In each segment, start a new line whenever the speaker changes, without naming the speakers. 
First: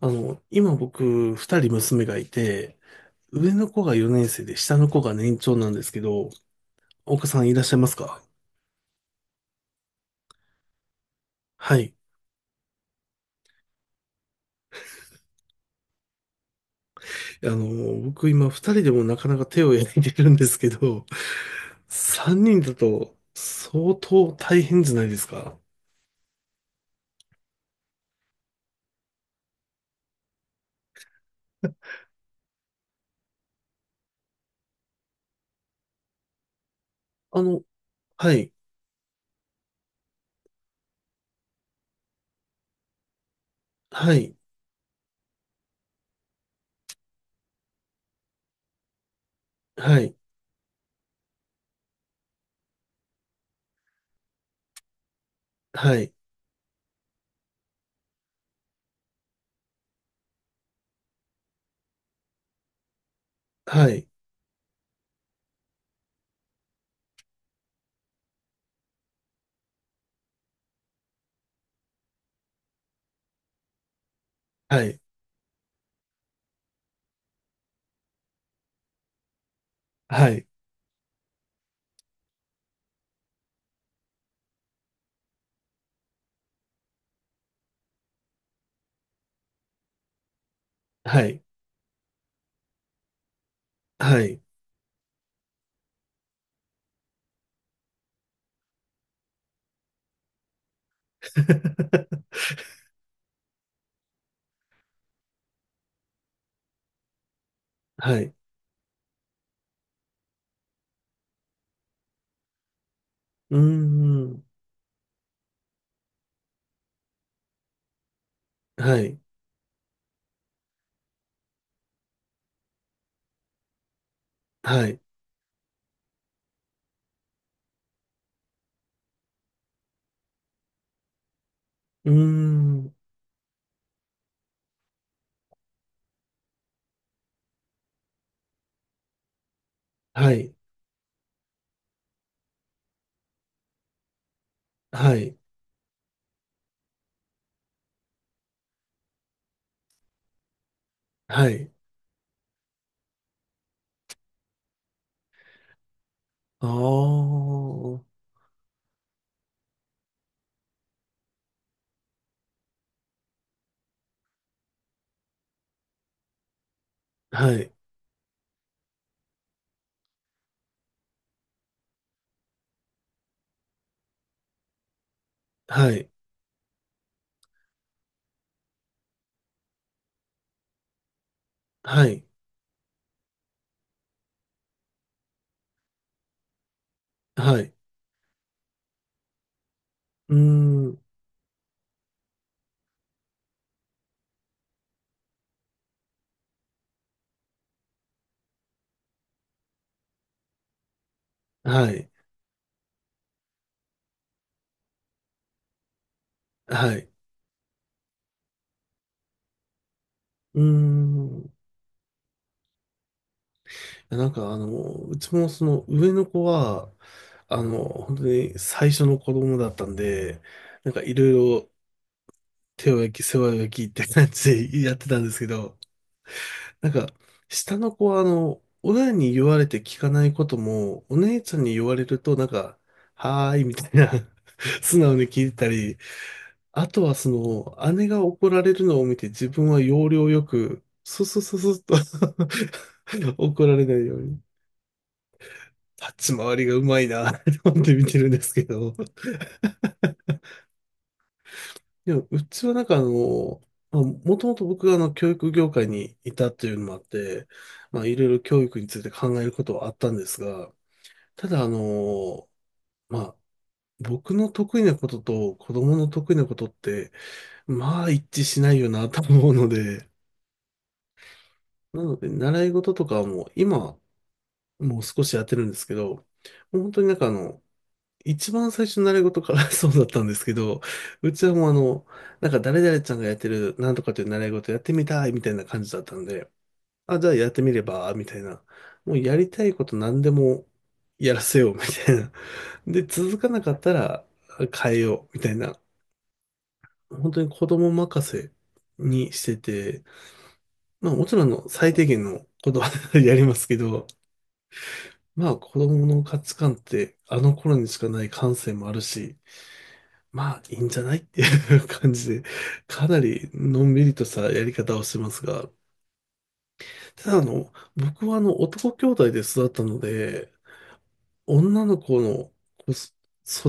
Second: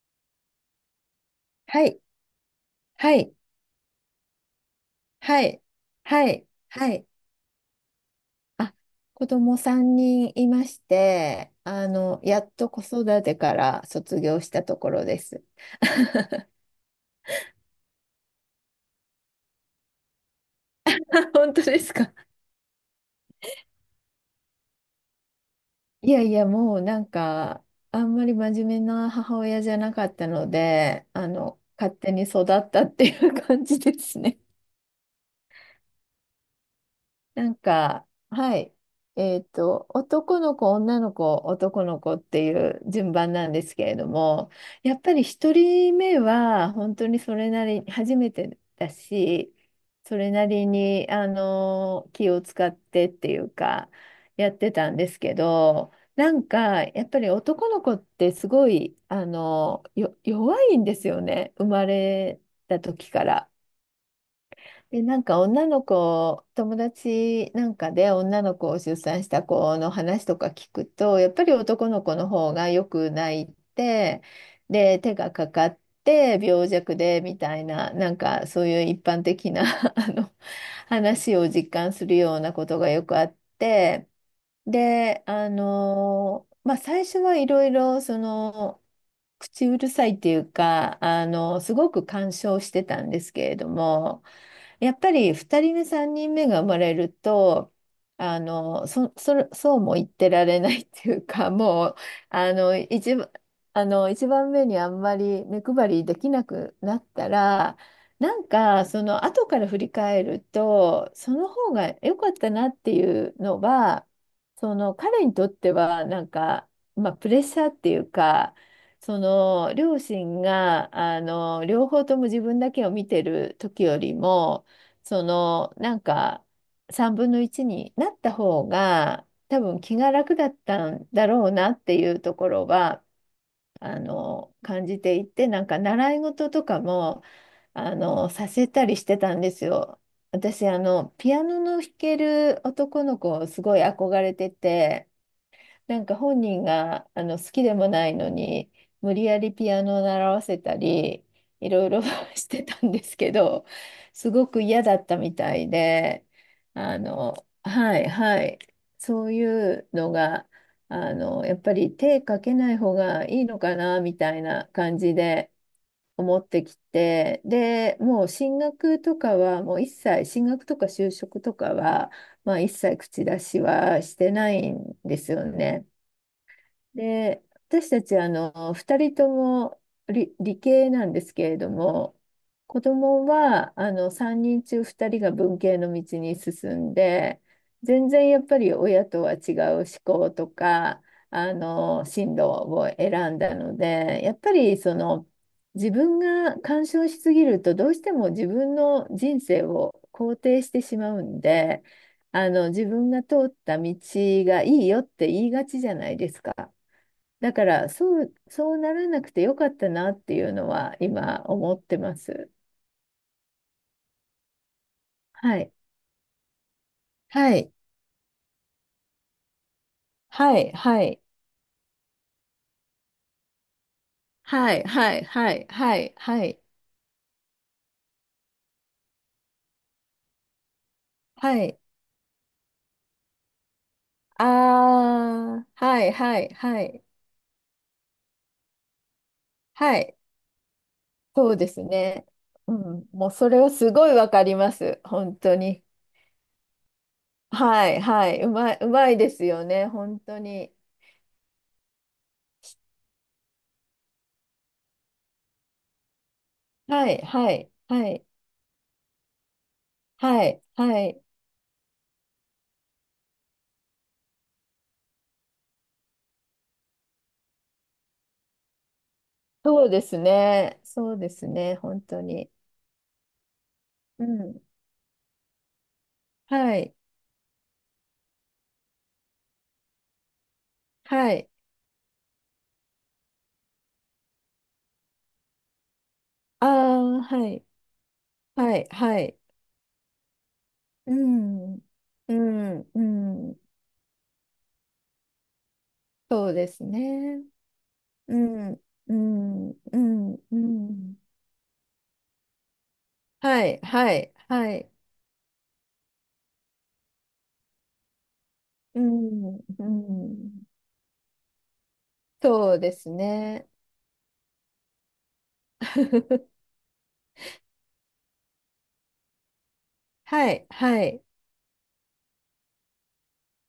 今僕、二人
はい、
娘がいて、
はい、
上の子が4年生で、下の子が年
は
長
い、
なんですけ
は
ど、
い、はい。
岡さんいらっしゃいますか？
あ、子供3人いまして、
はい。
やっと子育てから卒業したところです。
僕今二人でもなかなか手を焼いてるんですけど、
本当ですか？
三人だと相当大変じゃないですか？
いやいや、もうあんまり真面目な母親じゃなかったので、勝手に育ったっていう感じですね。
あの、はい、
はい。男の子、女の子、男の子っていう順番なんですけれど
はい、
も、やっぱり一人目は本当にそれなり、初めてだし、
はい、
それなりに、気を使ってっていうか、やってたんですけど、
はい、
やっぱり男の子ってすごい、弱いんですよね、生まれた時から。
はい、
で、女の子、友達なんかで女の子を出産した子の話とか聞くと、やっぱり男の子の方がよく泣いて、
は
で、
い、
手がかかって病弱でみたいな、そういう一般的な あ
は
の
い、
話を実感するようなことがよくあって、で、まあ最初はいろいろ口うるさいっていうか、
はい、
すごく干渉してたんですけれど
は
も、
い、
やっぱり2人目、3人目が生まれると、そうも言ってられないっていうか、もう、あの、一番、一番目にあんまり目配りできなくなったら、
はい、
後から振り返ると、その方が良かったなっていう
うー
のは、
ん、
その、彼にとっては、まあ、プレッシャーっていうか、
はい、
その両親が両方とも自分だけを見てる時よりも、
はい、
そのなんか3分の1になった方が多分気が楽だったんだろうなってい
うー
うところ
ん、
は感じていて、習い事とかもさせたりしてたんですよ。
はい、
私ピアノの弾ける男の子をすごい憧れてて。
はい、
本人が好きでもないのに無理やりピアノを習わせたり、
は
い
い。
ろいろ してたんですけど、すごく嫌だったみたいで、
あ
あのはい
あ、
はい、そういうのが、やっぱり手かけない方がいいのかなみたいな感じで思ってきて、
はい、
で、もう進学とか就職とかは、まあ、一切口出しはしてないんですよね。
はい、
で、私たち、二人とも理系なんですけれど
は
も、
い、
子供は、三人中二人が文系の道に進んで、
はい、
全然やっぱり親とは違う思考
うー
と
ん、
か、進路を選んだので、やっぱり、その、自分が干渉しすぎると、どうしても自分の人生を肯定してしまうんで、
はい、
自分が通った道がいいよって言いがちじゃないですか。
はい、
だから、そうならなくてよかったなっていう
うー
のは今
ん。い
思ってます。
やなんかうちも
は
そ
い。
の上の子は、
はい、
本当に最初の子供だったんで、
はい、
なんか
は
い
い、
ろいろ手を焼き、世話を焼きって感じ
は
で
い、
やって
は
たん
い、
ですけ
はい、
ど、
はい、はい、
なんか下の子は親に言われて聞かないことも、お姉ち
は
ゃんに
い、
言われるとなんか、はーいみたいな、
あ
素直に聞い
あ、
たり
はい、はい、は
あ
い、
とはその、姉が怒られるのを見て自分は
は
要
い、
領よく、スス
そう
ス
で
ス
す
ッと
ね。うん、もう それ
怒
は
られ
す
ない
ごい
よう
わ
に。
かります、本当に。
立ち回りがうまいなって思っ
は
て
い、
見て
は
るんで
い、う
すけ
まい、う
ど。
まいですよね、本当に。
でも、うちはなんかまあ、もともと僕が教育業界にいたっていうのもあっ
はい、
て、
はい、
まあ、
は
い
い、
ろいろ教育について考えることはあったんです
はい、
が、
はい、
ただまあ、僕の得意なことと子供の得意なことって、まあ一致しないよなと思うの
そうで
で、
すね、そうですね、本
なの
当
で、
に。
習い事とかはもう今、
うん、
もう少しやってるんですけど、も
は
う本
い。
当になんか一番最初の習い事から そうだったんですけど、
は
うち
い。
はもうなんか誰々ちゃんがやってるなんとかという習い事やってみたいみたいな感じだったんで、
あ
あ、
あ、
じゃあ
は
やって
い。
みれば、みたいな。
はい。
もう
は
や
い。
りたいこと何でも
う
やらせよう、
ん。
みたいな。
う ん。
で、
う
続か
ん。
なかったら変えよう、みたいな。
そうです
本当
ね。
に子供任
う
せ
ん。う
にして
ん。う
て、
ん。う
まあ
ん。
もちろん最低限のことは やりま
は
すけ
い。
ど、
はい。はい。
まあ子供の価値観ってあの頃にしかない感性もある
う
し、
ん。う
まあ
ん。
いいんじゃないっていう感じで、
そうで
か
す
なり
ね。
のんびりとしたやり方をしてますが、ただ僕は男兄弟で育ったの
は
で、
い。はい。
女の子の子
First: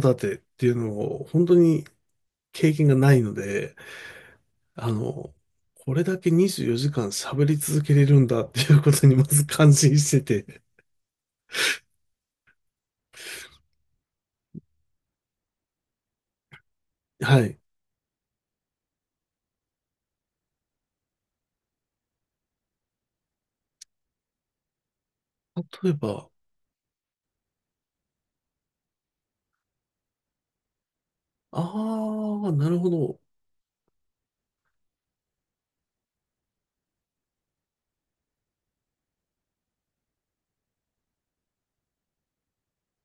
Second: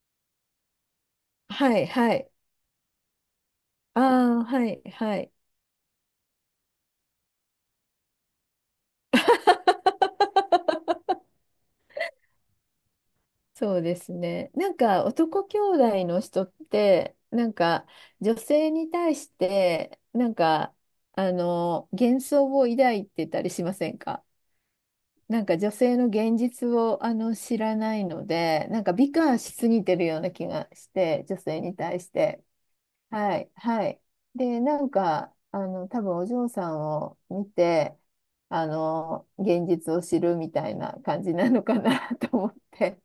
育てっていうのを本当
は
に
い。はい。
経験がないので、
ああ、はい。
あ
はい。
の、これだけ24時間喋り続けれるんだっていうことにまず感心してて、
そうですね。男兄弟の人って
はい。
女性に対して幻想を抱いてたりしませんか？
例
女
え
性の
ば、
現実を知らないので、美化しすぎてるような気がして、女性に対し
あ
て。
あ、なるほど。
はいはい、で、多分お嬢さんを見てあの現実を知るみたいな感じなのかな と思って。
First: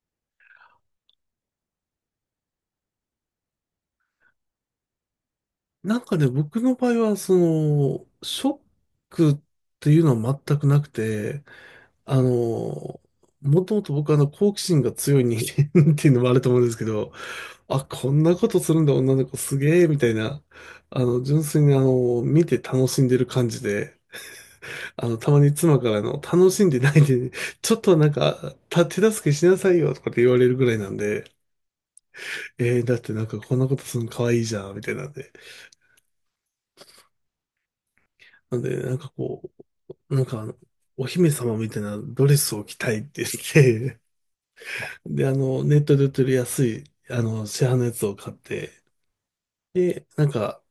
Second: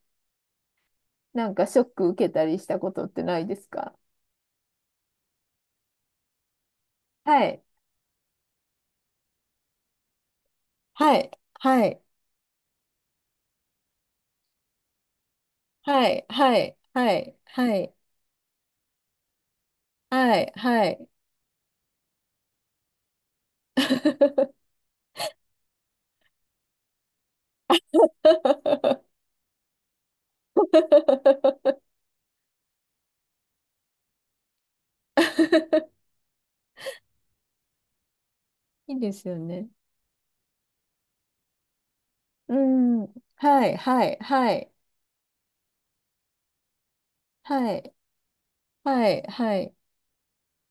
ショック受けたりしたことってないですか？
なんかね、僕の場合は、そ
はい。
の、ショックっていうのは全くなく
はい、
て、
はい、
あの、もともと僕は好奇心が強い人間 って
は
いうの
い、
もあると
は
思うんです
い、
け
は
ど、
い、は
あ、
い、
こんなことするんだ、女の子すげえ、みたい
は
な、
い、はい。
純粋に見て楽しんでる感じで、たまに妻から楽しんでないで、ちょっとなんか、手 助けしなさいよ、とかって言われるぐらいなんで、えー、だってなんかこんなことするの可愛いじゃん、みたいなんで。なんで、なん
いい
か
ですよ
こ
ね。
う、なんかお姫様みたいなドレ
う
スを着たいっ
ん。
て言
はい、
って、
はい、はい、
で、ネットで売ってる安い、市
は
販のや
い、
つを買って、
はい、はい、
で、なんか、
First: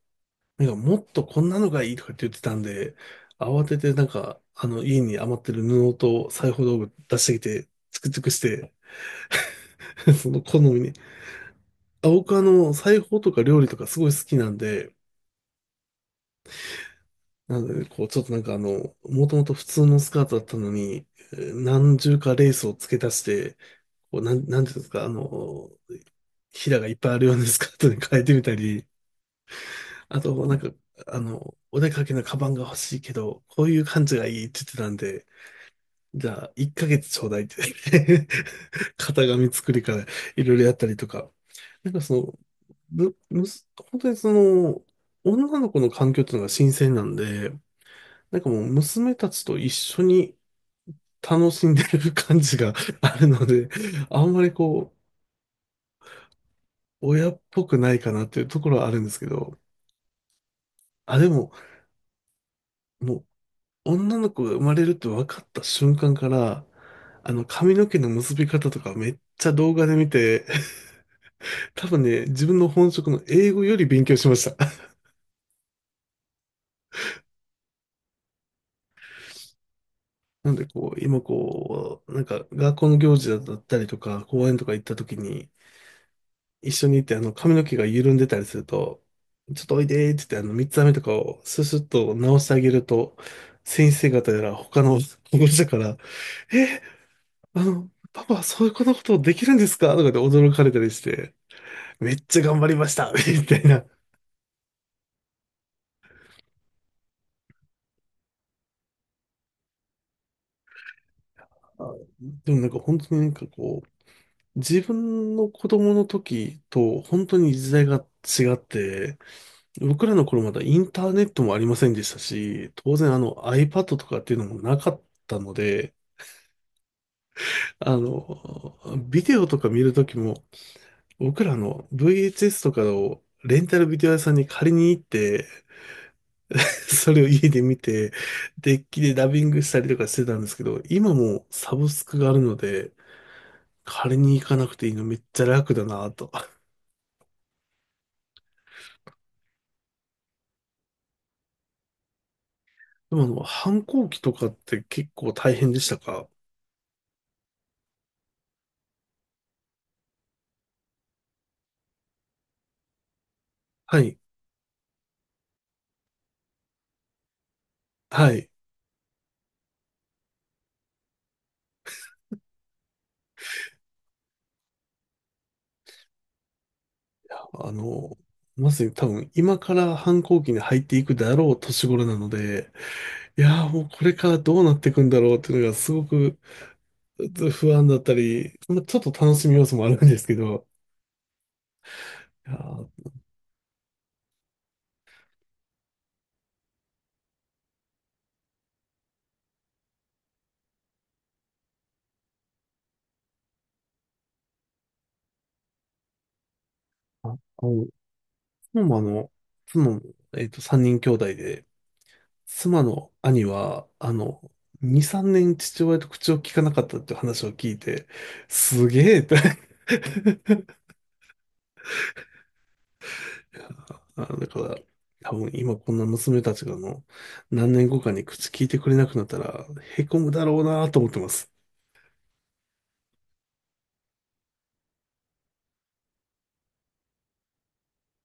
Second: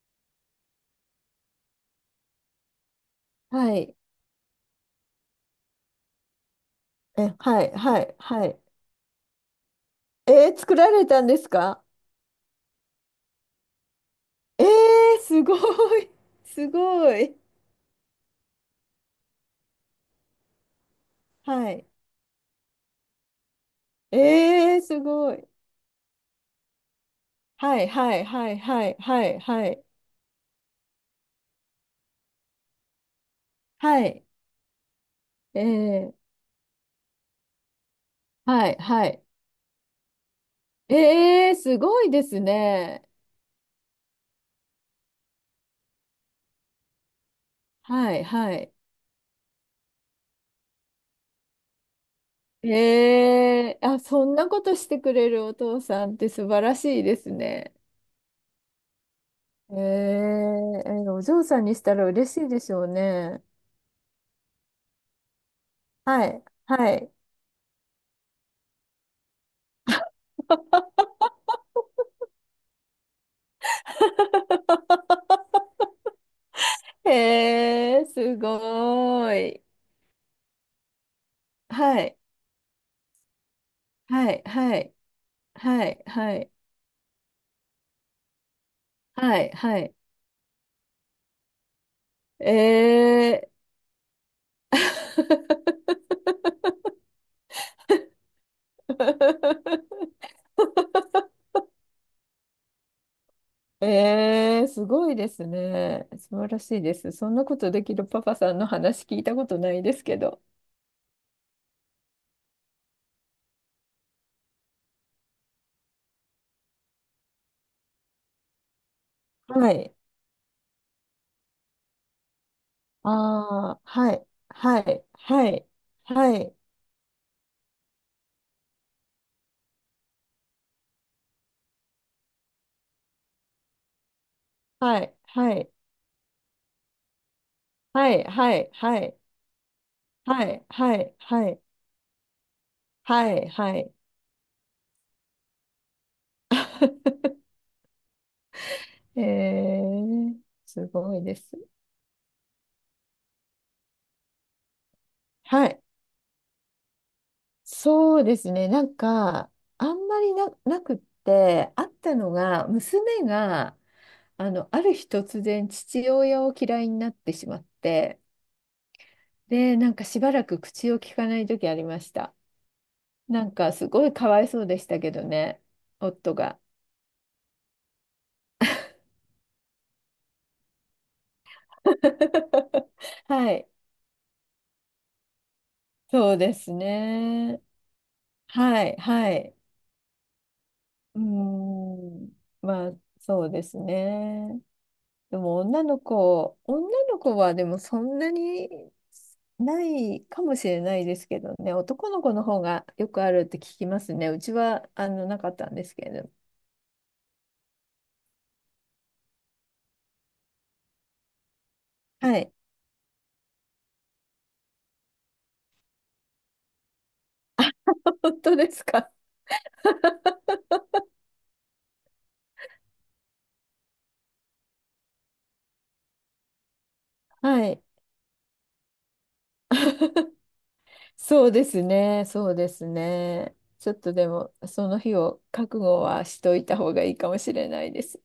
なんかもっとこんなのがいいとかって言ってたんで、慌
は
てて
い、
なんか、家に余ってる布と裁縫道具出して
え、
き
は
て、
い、
チ
は
ク
い、
チクし
はい。
て、その
えー、
好
作
み
ら
に。
れたんですか？
あ、僕裁縫とか料理とかすごい好きなん
え
で、
ー、すごい、すごい。
なのでね、こう、ちょっとなんかもともと普通のスカートだったのに、
はい。
何重かレースを付け足して、こう、なんていう
え
ん
ー、
です
す
か、
ごい。
ひらがいっぱいあるようなスカー
はい、
トに
は
変え
い、
てみ
は
た
い、は
り、
い、はい、はい。
あと、なんか、お出かけのカバンが欲しいけど、こういう
は
感じ
い。
がいいって言ってたんで、
え
じ
え、
ゃあ、1ヶ月ちょうだいって
はい、は
型
い。
紙作りからいろいろやったりとか。
ええ、す
なんか
ごい
そ
で
の、
すね。
む、むす、本当にその、女の子の環境っていうのが新鮮なんで、
はい、
なんか
は
もう
い。
娘たちと一緒に楽しんでる感じがあるので、
ええ、あ、
あ
そ
ん
ん
ま
な
り
ことし
こ
てくれるお父さんって素晴らしいで
親
す
っぽ
ね。
くないかなっていうところはあるんですけど、
ええ、ええ、
あ、
お
で
嬢
も、
さんにしたら嬉しいでしょう
もう、
ね。
女の子が生まれるって分かった瞬間
は
か
い、
ら、
はい。
髪の毛の結び方とかめっちゃ動画で見て、多分ね、自分の本職の英語より勉強しました。
ええ、すごい。
なんで、こう、今
は
こう、
い、
なんか、学校の行事だったりとか、
はい、
公園とか
は
行った
い、
時に、
はい、はい、
一緒に行って、髪の毛が緩んでたりすると、
はい、
ちょっと
は
おい
い。
でーって言って、三つ編みとかをススッと直し
え
てあげると、
え、
先生方やら他の保護者から、えーパパ、そういうことできるんですかとかで 驚かれたりして、めっちゃ頑張りました みたいな。
えー、すごいですね。素晴らしいです。そんなことできるパパさんの話聞いたことないですけど。
あ、でもなんか本当になんかこう、自分の子供の時と本当に時代が違って、
はい。
僕らの頃まだインターネットもありませんでしたし、当然
ああ、
iPad と
は
かっ
い。
ていうのもな
は
かっ
い。
た
は
の
い。
で、
はい。
あの、ビデオとか見る時も、僕らVHS とかをレンタルビデオ屋さんに借りに行
は
っ
い。
て、
はい。
それを家で見
は
て、
い。は
デッキで
い。
ダビングしたりとかしてたん
は
ですけ
い。
ど、
は
今
い。
もう
はい。
サブスクがあるので、
はい。はい。はい。
借りに行かなくていいのめっちゃ楽だなと。
えー、すごいです。
でも反抗期とかって結構大
は
変で
い。
したか？
そうですね。あんまりなくって、あったのが、娘が、
はい、
ある日突然父親を嫌いになってしまって、
はい。
で、しばらく口を聞かない時ありました。すごいかわいそうでしたけどね、夫が。
あの、まさに多分今から反抗期に入っていくだろう年頃なので、い
は
や
い、
ーもうこれからどうなっていくんだろうっていうのがすご
そ
く
うですね。
不安だったり、まあ
はい、
ちょっと
は
楽し
い。
み要素もあるんですけど、
うーん、
いや
まあ、
ー。
そうですね。でも女の子はでもそんなにないかもしれないですけどね、男の子の方がよくあるって聞きますね。うちはなかったんですけれど。
妻もあの、妻も三人兄弟で、
はい。
妻の兄は、2、3年父親と口を聞かなかったっていう話を聞いて、
本当です
す
か？
げえって。あ、だから、多分今こんな娘たちが
は
何
い。
年後かに口聞いてくれなくなったら、へこむ だろうなと思ってま
そ
す。
うですね、そうですね。ちょっとでも、その日を覚悟はしといた方がいいかもしれないです。